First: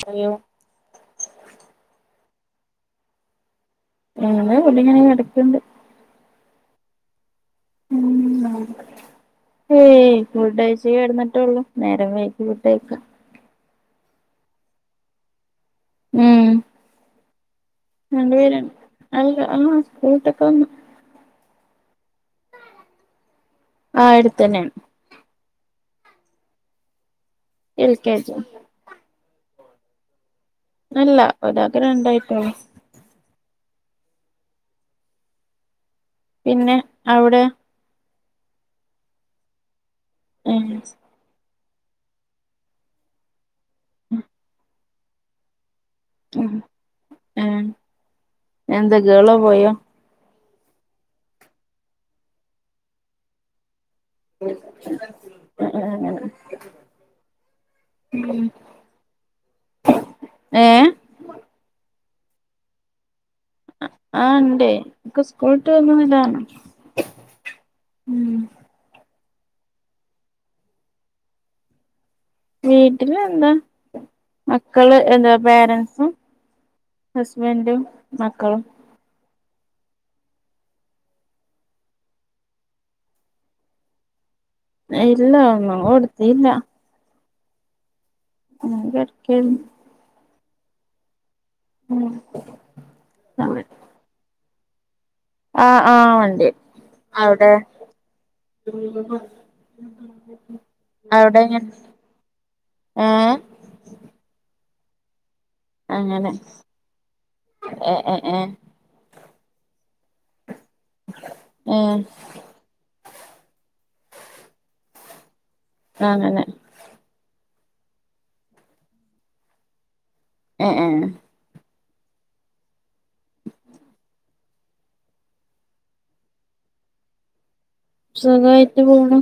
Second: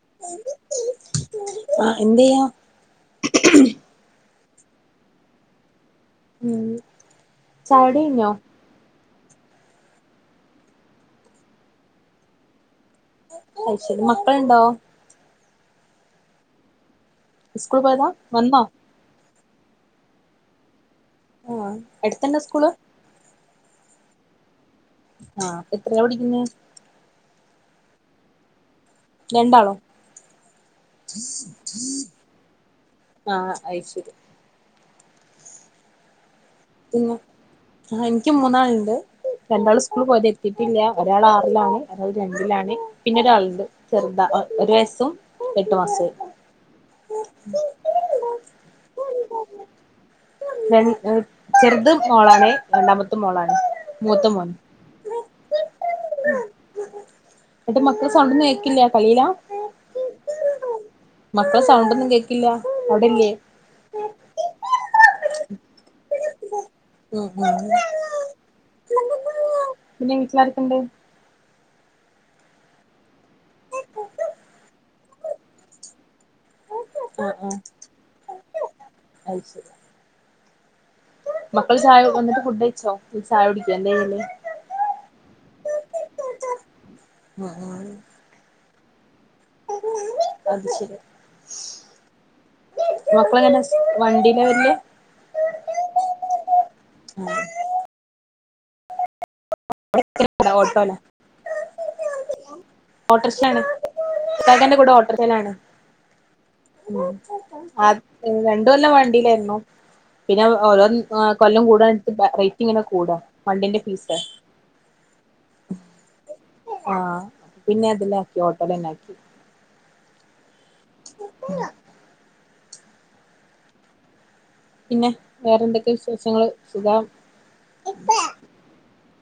Hello? ആഹ്‌ എന്തെയ്യാ? ഞങ്ങള് വിടിങ്ങനെ കെടക്ക്ണ്ട് ചായുടിഴിഞ്ഞോ? ഏഹ്‌ ഫുഡഴിച്ച് കെടന്നിട്ടേള്ളു നേരം വൈകും ഫുഡഴിക്കാൻ അത് ശരി മക്കള്ണ്ടോ? ഉം സ്കൂള് പോയതാ രണ്ട് വന്നോ? പേരുണ്ട് അല്ല ആഹ് സ്കൂള്ട്ടൊക്കെ വന്ന് ആഹ് അടുത്തന്നെ സ്കൂള്? ആഹ് അടുത്തന്നെയാ ആഹ് എത്രയിലാ പടിക്കുന്നെ? എൽ കെ ജി രണ്ടാളും അല്ല ഒരാക്ക്‌ രണ്ടായിട്ടൊള്ളു ആഹ് അയ്ശെരി പിന്നെ അവിടെയോ ആഹ് എനിക്ക് മൂന്നാള്ണ്ട് രണ്ടാള് സ്കൂള് പോയതാ ഉം എത്തീട്ടില്ല ഒരാളാറിലാണ് ഒരാൾ രണ്ടിലാണ് പിന്നെ ഒരാള്ണ്ട് ചെറുതാ ഒ ഒരു വയസ്സും എട്ട് മാസായി ആഹ് ഏഹ് എന്താ ഗേളോ ബോയോ? രണ്ട് എ ചെറുത് മോളാണ് രണ്ടാമത്തും മോളാണ് മൂത്തമോനും പെട്ടന്ന് മ് എന്നിട്ട് മക്കളെ സൗണ്ടൊന്നും കേക്കില്ല കൈയിലാ ഏഹ് മക്കളെ സൗണ്ടൊന്നും കേക്കില്ല അവടില്ലേ? ആഹ് ഇണ്ട് ഒക്കെ സ്കൂള്ട്ട് വന്നതിലാണ് ഉം ഉം പിന്നെ വീട്ടിലാരൊക്കെ‌ണ്ട് വീട്ടില് എന്താ മക്കള് എന്താ പേരൻസും ഹസ്ബന്റും മക്കളും അത്ശെരി മക്കള് ചായ വന്നിട്ട് ഫുഡയിച്ചോ ചായ കുടിക്കേ എന്താ ചെയ്യല്? ഇല്ല ഒന്നും കൊടുത്തീല്ലാ [unintelligible] ഞാൻ കെടക്കേയിരുന്നു അത് ശരിയാ ഉം മക്കളെങ്ങനെ സ് വണ്ടീലാ വെരല് ആഹ് ആഹ് വണ്ടി അവിടെ ഓട്ടോലാ അവിടെങ്ങൻ ഏഹ് ഇക്കാക്കേന്റെ കൂടെ ഓട്ടർഷയിലാണ് അങ്ങനെ ഉം അത് ഏഹ് ഏഹ് ഏഹ് രണ്ട് കൊല്ലം വണ്ടിലാരുന്നു പിന്നെ ഓരോ ഏഹ് കൊല്ലം കൂടാ റേറ്റിങ്ങനെ കൂടാ വണ്ടീന്റെ ഫീസ് ഉം അങ്ങനെ ആഹ് പിന്നതിലാക്കി ഓട്ടോലെന്നാക്കി ഏഹ് ഏഹ് മ് പിന്നെ വേറെന്തെക്കെയാ വിശേഷങ്ങള് സുഖം സുഖായിട്ട് പോണു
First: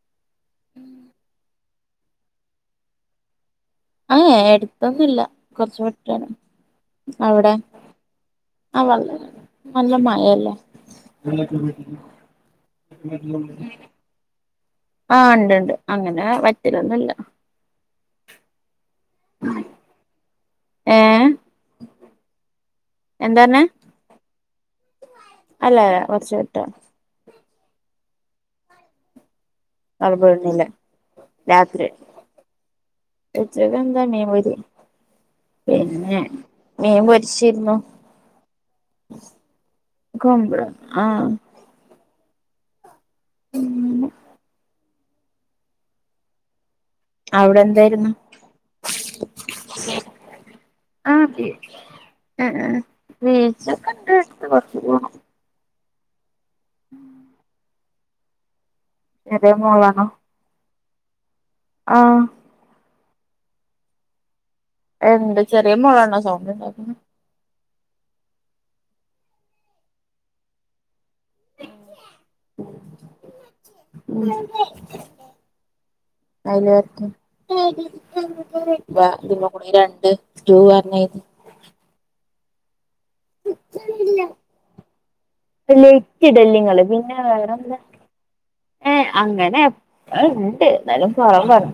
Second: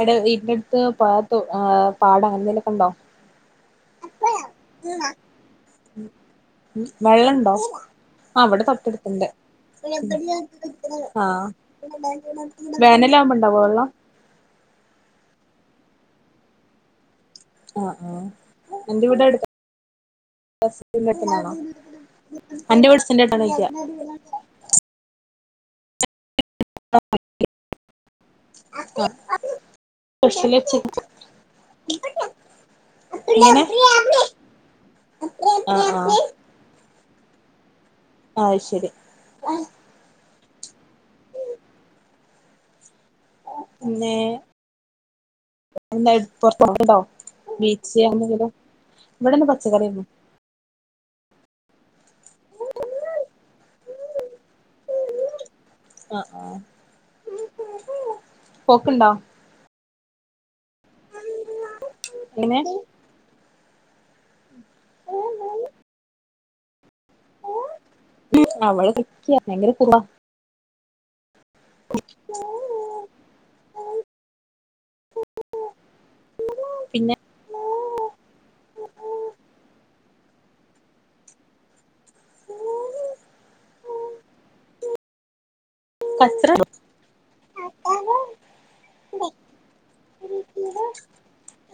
അടെ വീട്ടിന്റട്ത്ത് പാതൊ ആഹ് പാടം അങ്ങനെന്തേലൊക്ക്‌ണ്ടോ ഏഹ് എടുത്തൊന്നുല്ല കുറച്ചു വിട്ടാണ് അവിടെ ആഹ് ഇവിടെ തൊട്ടട്ത്തുണ്ട് നല്ല മഴല്ലേ ആഹ് വേനലാവുമ്പ്ണ്ടാവോ വെള്ളം ആഹ് ഇണ്ട്ണ്ട് അങ്ങനെ വറ്റലൊന്നുല്ല അ ആഹ് എന്റെ വീടടുത്താ [unintelligible] ഏഹ് ണോ അന്റെ വീട് സെന്റ്കെട്ടാനായിക്കാ അല്ലാ കൊറച്ച് വിട്ടാണ് [unintelligible] അഹ് അത് കൊഴപ്പല്ലാ രാത്രി എങ്ങനെ [unintelligible] ആഹ് പിന്നെ ആഹ് മീൻ പൊരിച്ചിരിന്നു ആയ് ശേരി ആഹ് പിന്നെ എന്തേ [unintelligible] [unintelligible] അവിടെ എന്തായിരുന്നു ഇവടെ ഇന്ന് പച്ചക്കറിയെര്ന്നു ആഹ് ബീച്ച് ഏഹ് ബീച്ചേക്കൊണ്ട് കൊറച്ച് പോണം അ ആഹ് ഉം പോക്കുണ്ടോ എതേ മോളാണോ ആഹ് എങ്ങനേ എന്ത് ചെറിയ മോളണേ സൗണ്ട്ണ്ടാക്കണേ അവള് [unintelligible] പോവാ [unintelligible] ഉം അയ്ല വറ്ത്തേ പിന്നെ ബ ഇതുമക്കൂടെ ഈ രണ്ട് സ്റ്റു പറഞ്ഞാരി [inaudible] കച്ചറ ലെയ്റ്റിടല്ലിങ്ങള് പിന്നെ വേറെന്താ യെ അങ്ങനെ എപ്പോഴും ഇണ്ട് എന്നാലും പാവാണ്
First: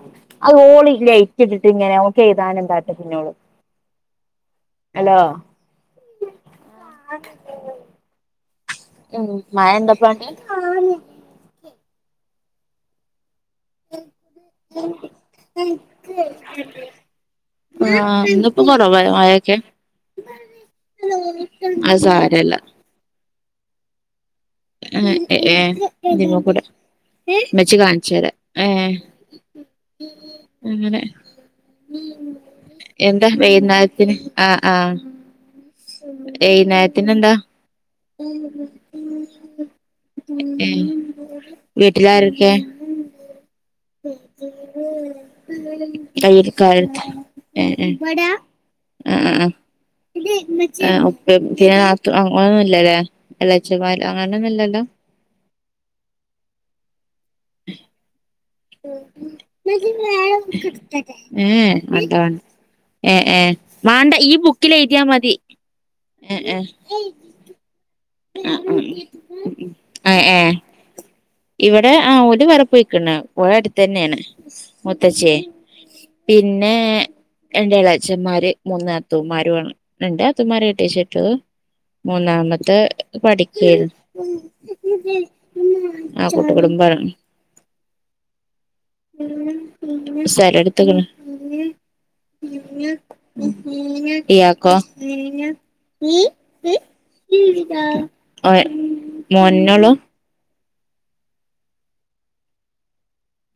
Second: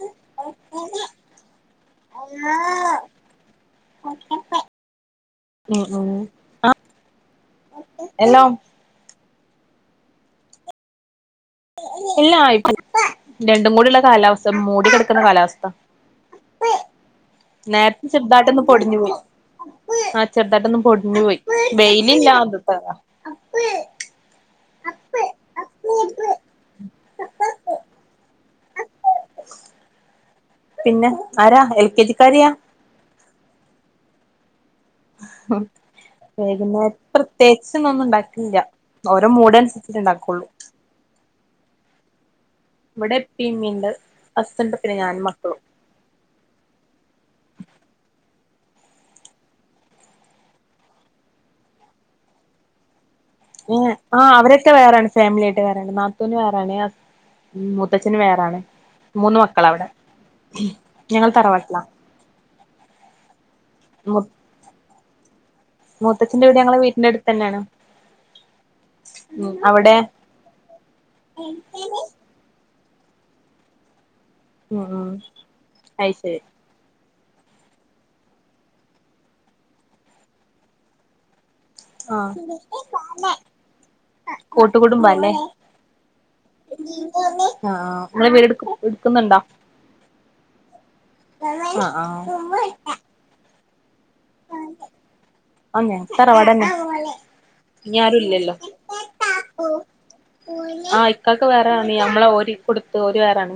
ഓള് ലൈറ്റിട്ടിട്ടങ്ങനെ ഓക്ക് എയ്താനെന്താട്ടാ പിന്നൊള് [inaudible] അലോ ഉം ഉം അ അലോ ഉം മയ എന്താ പണി ഇല്ല്യാ രണ്ടും കൂടിള്ള കാലാവസ്ഥ മൂടി കെടാക്ക്ന്നാ കാലാവസ്ഥ നേരത്തെ ആഹ് ചെതായിട്ട് ഇന്നിപ്പോ ഒന്ന് പൊടിഞ്ഞു കൊറവായി പോയി മഴയൊക്കെ ആഹ് ചെറുതായിട്ട് ഒന്ന് പൊടിഞ്ഞ് പോയി അത് വെയില് ഇല്ലാ സാരല്ല [unintelligible] ആഹ് യെ ഇതുമ്മാക്കുടെ ഉമ്മിച്ചി കാണിച്ചര ഏഹ് അങ്ങനെ പിന്നെ ആരാ എൽ കെ ജിക്കാരിയാ എന്താ വൈന്നേരത്തിന് അ ആഹ് വൈക്ന്നെ വൈകുന്നേരത്തിന് എന്താ പ്രത്യേകിച്ച് ഇന്നും ഒന്നും ഉണ്ടാക്കീല്ല്യാ ഓരോ മൂഡ് അന്സരിച്ചിട്ടേ ഒണ്ടാക്കുള്ളൂ ഉം വീട്ടില് ആരൊക്കെ ഇവടെ ഇപ്പേയൊ ഇമ്മേ ഇണ്ട് അസ്ബെൻൻ്റെ പിന്നെ ഞാനും മക്കളും [unintelligible] യെ യെ ആഹ് [unintelligible] എല്ലാച്ച്മ്മാരും ആഹ് അവരൊക്കെ വേറാണ് ഫാമിലിയായിട്ട് വേറെ ആണ് നാത്തൂന് വേറെ ആണ് മുത്താച്ഛന് വേറെ ആണ് ഉം ഞങ്ങൾ തറവാട്ടിലാ വേണ്ടാ വെ [unintelligible] എഹ് എഹ് മാണ്ടാ ഈ ബുക്കില് എഴുതിയ മതി മൂത്താച്ഛൻ്റെ വീട് ഞങ്ങളെ വീട്ടിന്റെ അട്ത്ത് അന്നെയാണ് ആഹ് ആഹ് എഹ് ഇവടെ ആഹ് ഒര് [unintelligible] ഓര് അട്ത്ത് അന്നെയാണ് ഉം ഉം മൂത്തച്ചേയ് അത് പിന്ന ശരി പിന്നെ എന്റെ ഇളയച്ചന്മാര് മൂന്ന് നാത്തൂൻമാരും ആണ്. രണ്ട് നാത്തൂൻമാരേ കെട്ടിച്ച് വിട്ടു പി,, ആ മൂന്നാമത്തെ പഠിക്കാണ് കൂട്ടുകുടുംബല്ലേ ആ കുട്ടികളും ആ നിങ്ങള് വീട് എടുക്കുന്നുണ്ടോ സ്ഥലം എടുത്തേക്കാണ് അഹ് ആഹ് ഇയാക്കോ അങ്ങ് തറവാടെന്നെയാ. ഇനി ഓ ആരുല്ലല്ലോ മോനോള്ളൂ ആഹ് ഇക്കാക്ക് വേറെ പണിയാ. നമ്മളെ ഓരി കൊടു ഓര് വേറെയാണ്,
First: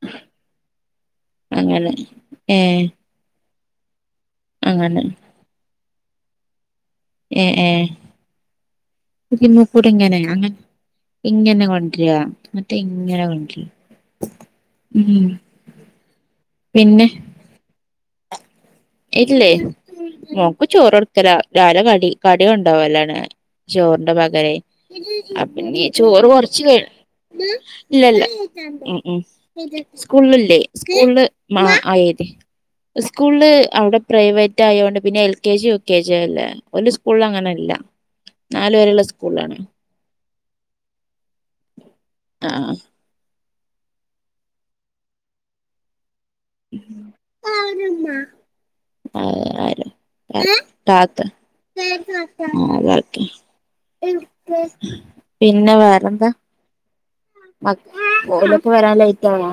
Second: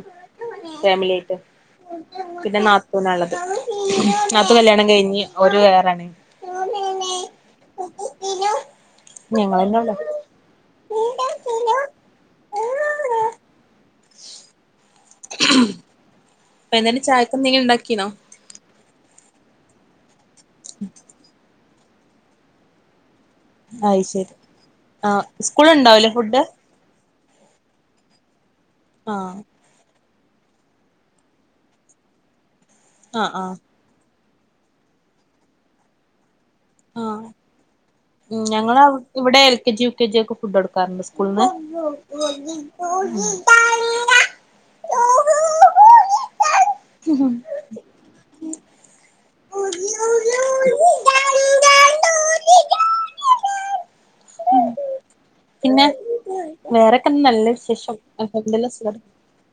ഫാമിലി ആയിട്ട് അങ്ങനെ ഏ പിന്നെ നാത്തുനാ ഉള്ളത് നാത്തൂൻ കല്യാണം അങ്ങനെ കഴിഞ്ഞ് ഓല് വേറെയാണ്. ഏഹ് ഏഹ് ഞങ്ങളെന്നെ ഉള്ളു ഇമൂക്കടുങ്ങനെ അങ്ങനെ ഇങ്ങനെ കൊണ്ടുവരിക. എന്തിട്ട് ഇങ്ങന കൊണ്ട് വരുക ഉം വൈകുന്നേരം പിന്നെ ചായക്ക് എന്തെങ്കിലും ഉണ്ടാക്കീനോ ഇല്ലേ. മോക്ക് ചോറ് കൊടുക്കല. രാവിലെ കടി, കടിയാ കൊണ്ടോകലാണ് അയ് ചോറിന്റെ ശരി വകയിയി. ആ അ സ്കൂൾ പിന്നെ ഉണ്ടാവൂലേ ചോറ് ഫുഡ് കുറച്ച് ഇല്ലല്ല ഉം ആ ഉം സ്കൂളില്ലേ, സ്കൂള് മാ ആയേര്. ആ ആ സ്കൂള് അവിടെ പ്രൈവറ്റ് ആയതോണ്ട് പിന്നെ L K G. U K G അല്ലേ. ഓലെ സ്കൂളിൽ അങ്ങനെയല്ല. ഞങ്ങളെ ഇവിടെ L K G U K G ഒക്കെ ഫുഡ് കൊടുക്കാറുണ്ട് സ്കൂളിൽന്ന് ആഹ് പോടീ ഉം ഉം [unintelligible] ആഹ് ആഹ്.. താത്ത് ആഹ് അതാക്ക്. പിന്നെ വേറെന്താ വേറൊക്കെ നല്ല മ വിശേഷം. ഓലൊക്കെ സുഖം. വരാൻ ലേറ്റ് ആയോ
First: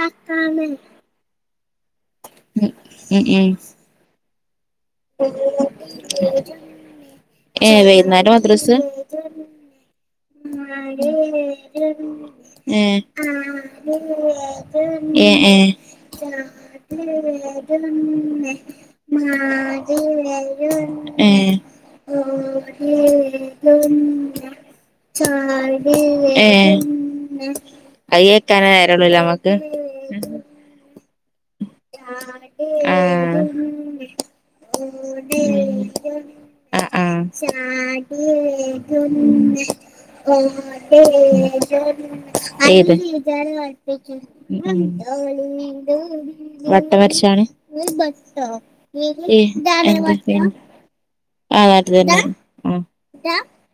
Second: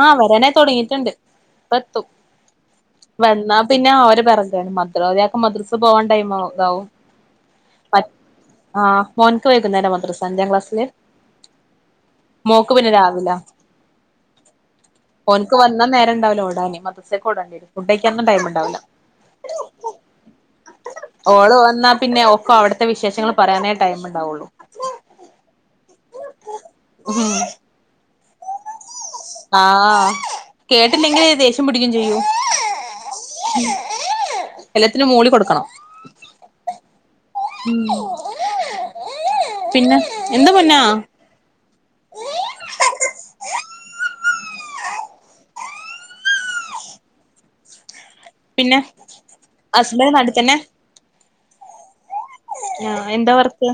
ആ വരാൻ ആയി തുടങ്ങിയിട്ടുണ്ട് [unintelligible] ഇപ്പം എത്തും. ഉം ഉം ഉം വന്നാ പിന്നെ അവര് പിറകയാണ്. അത് കഴിയുമ്പോ മദ്രസ്സ പോകേണ്ട ടൈം ആവും. എഹ്. ഇനി വൈകുന്നരം ആഹ് മോൻക്ക് വൈകുന്നേരം മദ്രസ്സ. ഉം മോക്ക് പിന്നെ രാവിലാ എഹ് എഹ് ഓൻക്ക് വന്നാ നേരം ഉണ്ടാവില്ല ഓടാന് ഉ മദ്രസേക്ക് ഓടേണ്ടി വരും ഫുഡ് കഴിക്കാനൊന്നും ടൈം ഉണ്ടാവില്ല അത [inaudible] ഓള് വന്നാ പിന്നെ ഓക്ക് അവിടത്തെ വിശേഷങ്ങൾ പറയാനേ ടൈം ഉണ്ടാവുള്ളു. [unintelligible] ഏഹ് ഉം അത് കേൾക്കാനെ നേര ആഹ് കേട്ടില്ലെങ്കിൽ ദേഷ്യം പിടിക്കും ചെയ്യും. ആഹ് എല്ലാത്തിനും മൂളി കൊടുക്കണം ആഹ് ആഹ് ഉം പിന്നെ എന്താ പൊന്നാ ഏത് ഉം ഉം വട്ടം വരച്ചാണ്. പിന്നെ ഏഹ്. എന്താ ഹസ്ബൻഡ് നാട്ടിൽ പിന്നെ തന്നെ ആ അത് തന്നെ ആഹ് എന്താ വർക്ക്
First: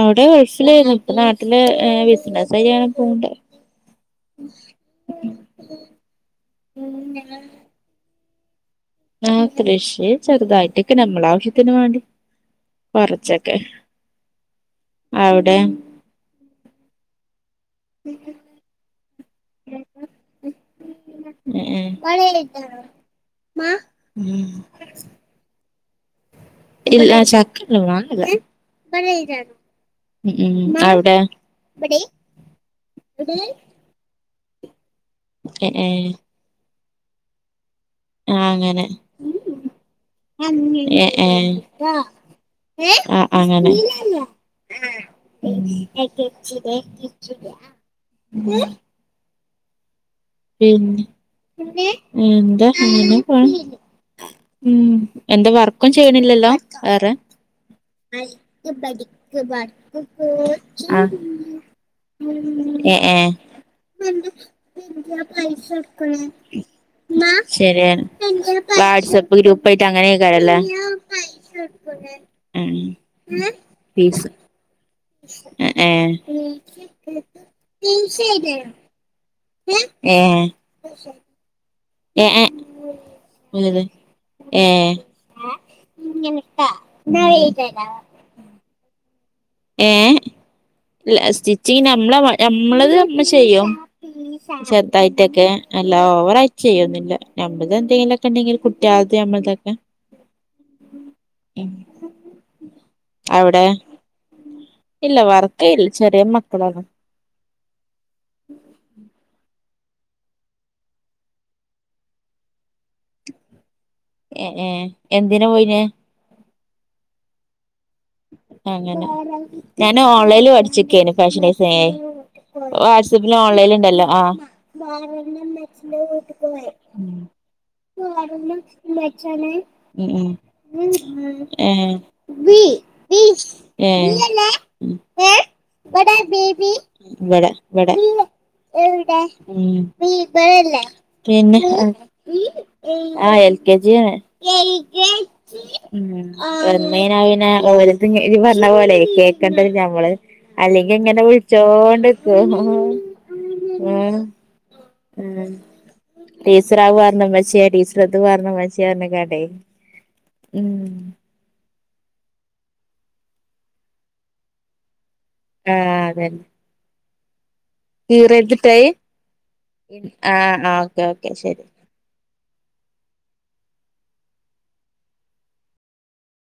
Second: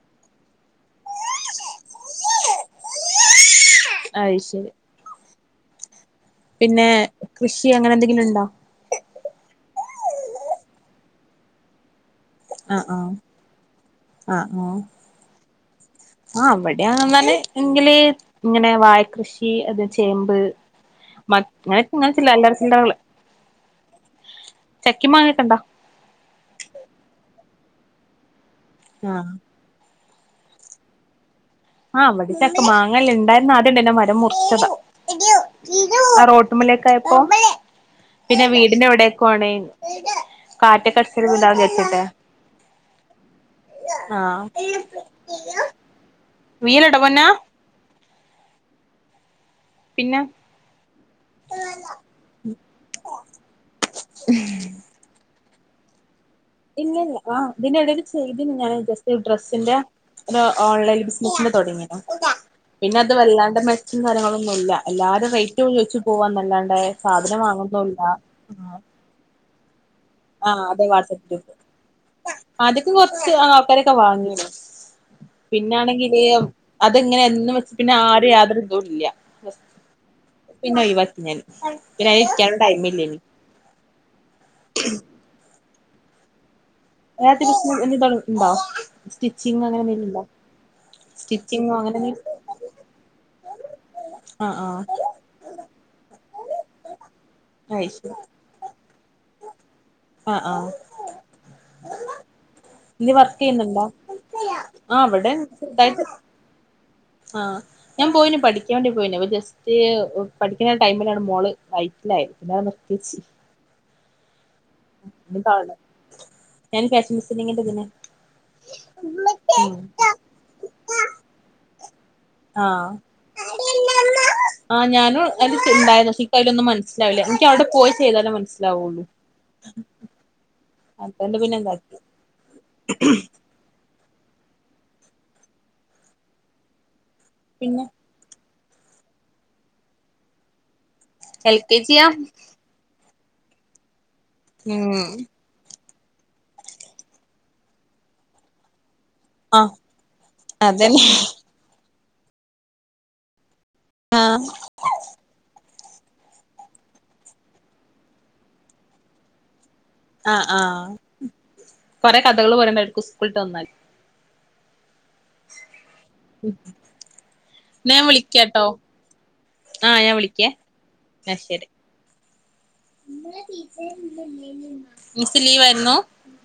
അവിടെ ഗൾഫിലാരുന്നു. ഇപ്പം നാട്ടില് ബിസിനസെയ്യാൻ പോന്നുണ്ട്. അയ്ശരി ഉം പിന്നെ കൃഷി അങ്ങനെ എന്തെങ്കിലും ഉണ്ടോ? ആഹ് കൃഷി ചെറുതായിട്ടൊക്കെ. നമ്മളെ ആവശ്യത്തിന് വേണ്ടി ആഹ് ആഹ് കുറച്ചൊക്കെ. ആഹ് ആഹ് അവ്ടെ? ആഹ് ഇവടെ അങ്ങൻതന്നെ എങ്കില് ഇങ്ങനെ വാഴ കൃഷി ഇ അ ചേമ്പ്, മര ഉം അങ്ങനെ ഇങ്ങന ചില അല്ലറ ഉം ചില്ലറകള്. ഉം ചക്കിം മങ്ങി ഒക്കെ ഉണ്ടോ? ഇല്ല ചക്കണ്ട് മാങ്ങില്ല. ആഹ് ഉം ഉം അവ്ടെ ആഹ് ഇവിടച്ചക്ക മാങ്ങല്യ ണ്ടായിരുന്നു. ആദ്യണ്ടാര്ന്നു. മരം മുറിച്ചതാ. ഏ ഏ ആ റോ ട്ട്മലേക്കായപ്പോ ആ പിന്നെ അങ്ങനെ വീടിന്റെ അവിടേക്കും ആണ്. കാറ്റകടിച്ചാൽ ഇതാവും വിചാരിച്ചിട്ടേ ആഹ് ആഹ് അങ്ങനെ ഉം ആഹ് വീയല്ണ്ടോ പൊന്നാ ഉം പിന്നെ പിന്നെ എന്താ ഇങ്ങനെ പോണ്. ഉം എന്താ വർക്കും ചെയ്യണില്ലല്ലോ? വേറെ ഇല്ലല്ല ആ ഇതിനിടയിൽ ചെയ്തിന് ഞാൻ ജസ്റ്റ് ഡ്രസ്സിന്റെ ഒരു ഓൺലൈൻ ആഹ് ബിസിനസിന്റെ തുടങ്ങിനു ഏ പിന്നെ അത് ഏഹ് വല്ലാണ്ട് മെച്ചം കാര്യങ്ങളൊന്നുല്ല എല്ലാരും റേറ്റ് ചോദിച്ചു പോവാന്നല്ലാണ്ട് സാധനം ശര്യേ വാങ്ങുന്നുല്ല വാട്സ്ആപ്പ് ഗ്രൂപ്പാട്ട് അങ്ങനെ ആഹ് അതെ വാട്സആപ്പ് ഗ്രൂപ്പ്. ഉം ആദ്യൊക്കെ കൊറച്ച് ആൾക്കാരൊക്കെ ഫീസ് വാങ്ങിനി. എ ഏ പിന്നാണെങ്കില് അതങ്ങനെ എന്നും വെച്ച പിന്നെ ആരേ യാതൊരു ഇതും ഇല്ല. ഏഹ് പിന്നെ ഒയിവാക്കി ഞാൻ. പിന്നെ അയിന് ഇരിക്കാനും ടൈമ് ഇല്ലേനി. അത് ഏഹ് മ്പ സ്റ്റിച്ചിംങ്ങ അങ്ങനെ എന്തേലും ഉണ്ടോ? ഇല്ല. സ്റ്റിച്ചിങ്ങോ സ്റ്റിച്ചിങ് അങ്ങനെ നമ്മളെ എന്തെലും നമ്മളത് നമ്മ ചെയ്യും. ആ ആ ചെറുതായിട്ടൊക്കെ അല്ല ഓവറായി ചെയ്യൊന്നില്ല. നമ്മത് അയ്ശരി എന്തെങ്കിലൊക്കെ ഉണ്ടെങ്കിൽ കു രാത്രി അമ്മൾ തൊക്കെ ആഹ് ആഹ്? നീ വർക്ക് അവിടെ ചെയ്യുന്നുണ്ടോ ആഹ് ഇല്ല വടെ വർക്ക് ഇല്ല ചെറിയ മക്കളാണ് ആഹ് ഞാൻ പോയീനി പഠിക്കാൻ വേണ്ടി പോയീനി. തിയെ പഠിക്കുന്ന ടൈമിലാണ് മോള് വൈറ്റിലായത് പിന്നെ അത് നിർത്തിവച്ച് എഹ് ഏഹ് [unintelligible] ഞാൻ ഫാഷൻ ടിസ്സിങ്ങിന്റെ ഇതിന് അങ്ങനെ ഉം ഞാന് ഓൺലൈനി പഠിചിക്കേന് ഫാഷൻ ഡിസൈ ആഹ് വാട്സ്ആപ്പിലും ഓൺലൈനൽ ണ്ടല്ലോ ആഹ് ആഹ് ഞാനും വറെണ്ണം അതില് അച്ഛന്റെ ഉണ്ടായിരുന്നു പക്ഷെ വീട്ടി എനിക്ക് പോ അതിലൊന്നും മനസ്സിലാവില്ല എനിക്ക് അവിടെ പോയി ചെയ്താലേ വറെണ്ണം മനസ്സിലാവുള്ളൂ മച്ചണ് ഉം അതുകൊണ്ട് ഉം പിന്നെ എന്താക്കി ഏഹ് ഏഹ് ഉം ഇവടെ പിന്നെ വടെ ഉം എൽ പിന്നെ കെ ജിയാ ആഹ് എൽ കെ ജിയണ് ഉം ഉം വന്നെയ്ന പിന്നെ ഓര്ത്ഞ് ഇ പർഞ്ഞ പോലെ ക്കെ ആഹ് ക്കണ്ടഹ് ഞമ്മള് അല്ലെങ്കി അതന്നെ ഇങ്ങനെ വിളിച്ചോണ്ട്ക്കും ഏഹ് ആഹ് പിന്നെ ടീച്ചർ അഹ് പറഞ്ഞു മ്മച്യേ ടീച്ചർ ഇത് പറഞ്ഞു മ്മച്യേ അർഞ് ങ്ങാണ്ടേ ആഹ് ആഹ് കൊറെ കഥകള് പറയണ്ടായിരിക്കും സ്കൂളിട്ട് വന്നാൽ ആഹ് അതെ ന്നാ ഞാൻ വിളിക്കാട്ടോ ഞാൻ വിളിക്കേ ആഹ് ആഹ് ഓക്കേ ഓക്കെ ശരി മിസ് ലീവായിരുന്നു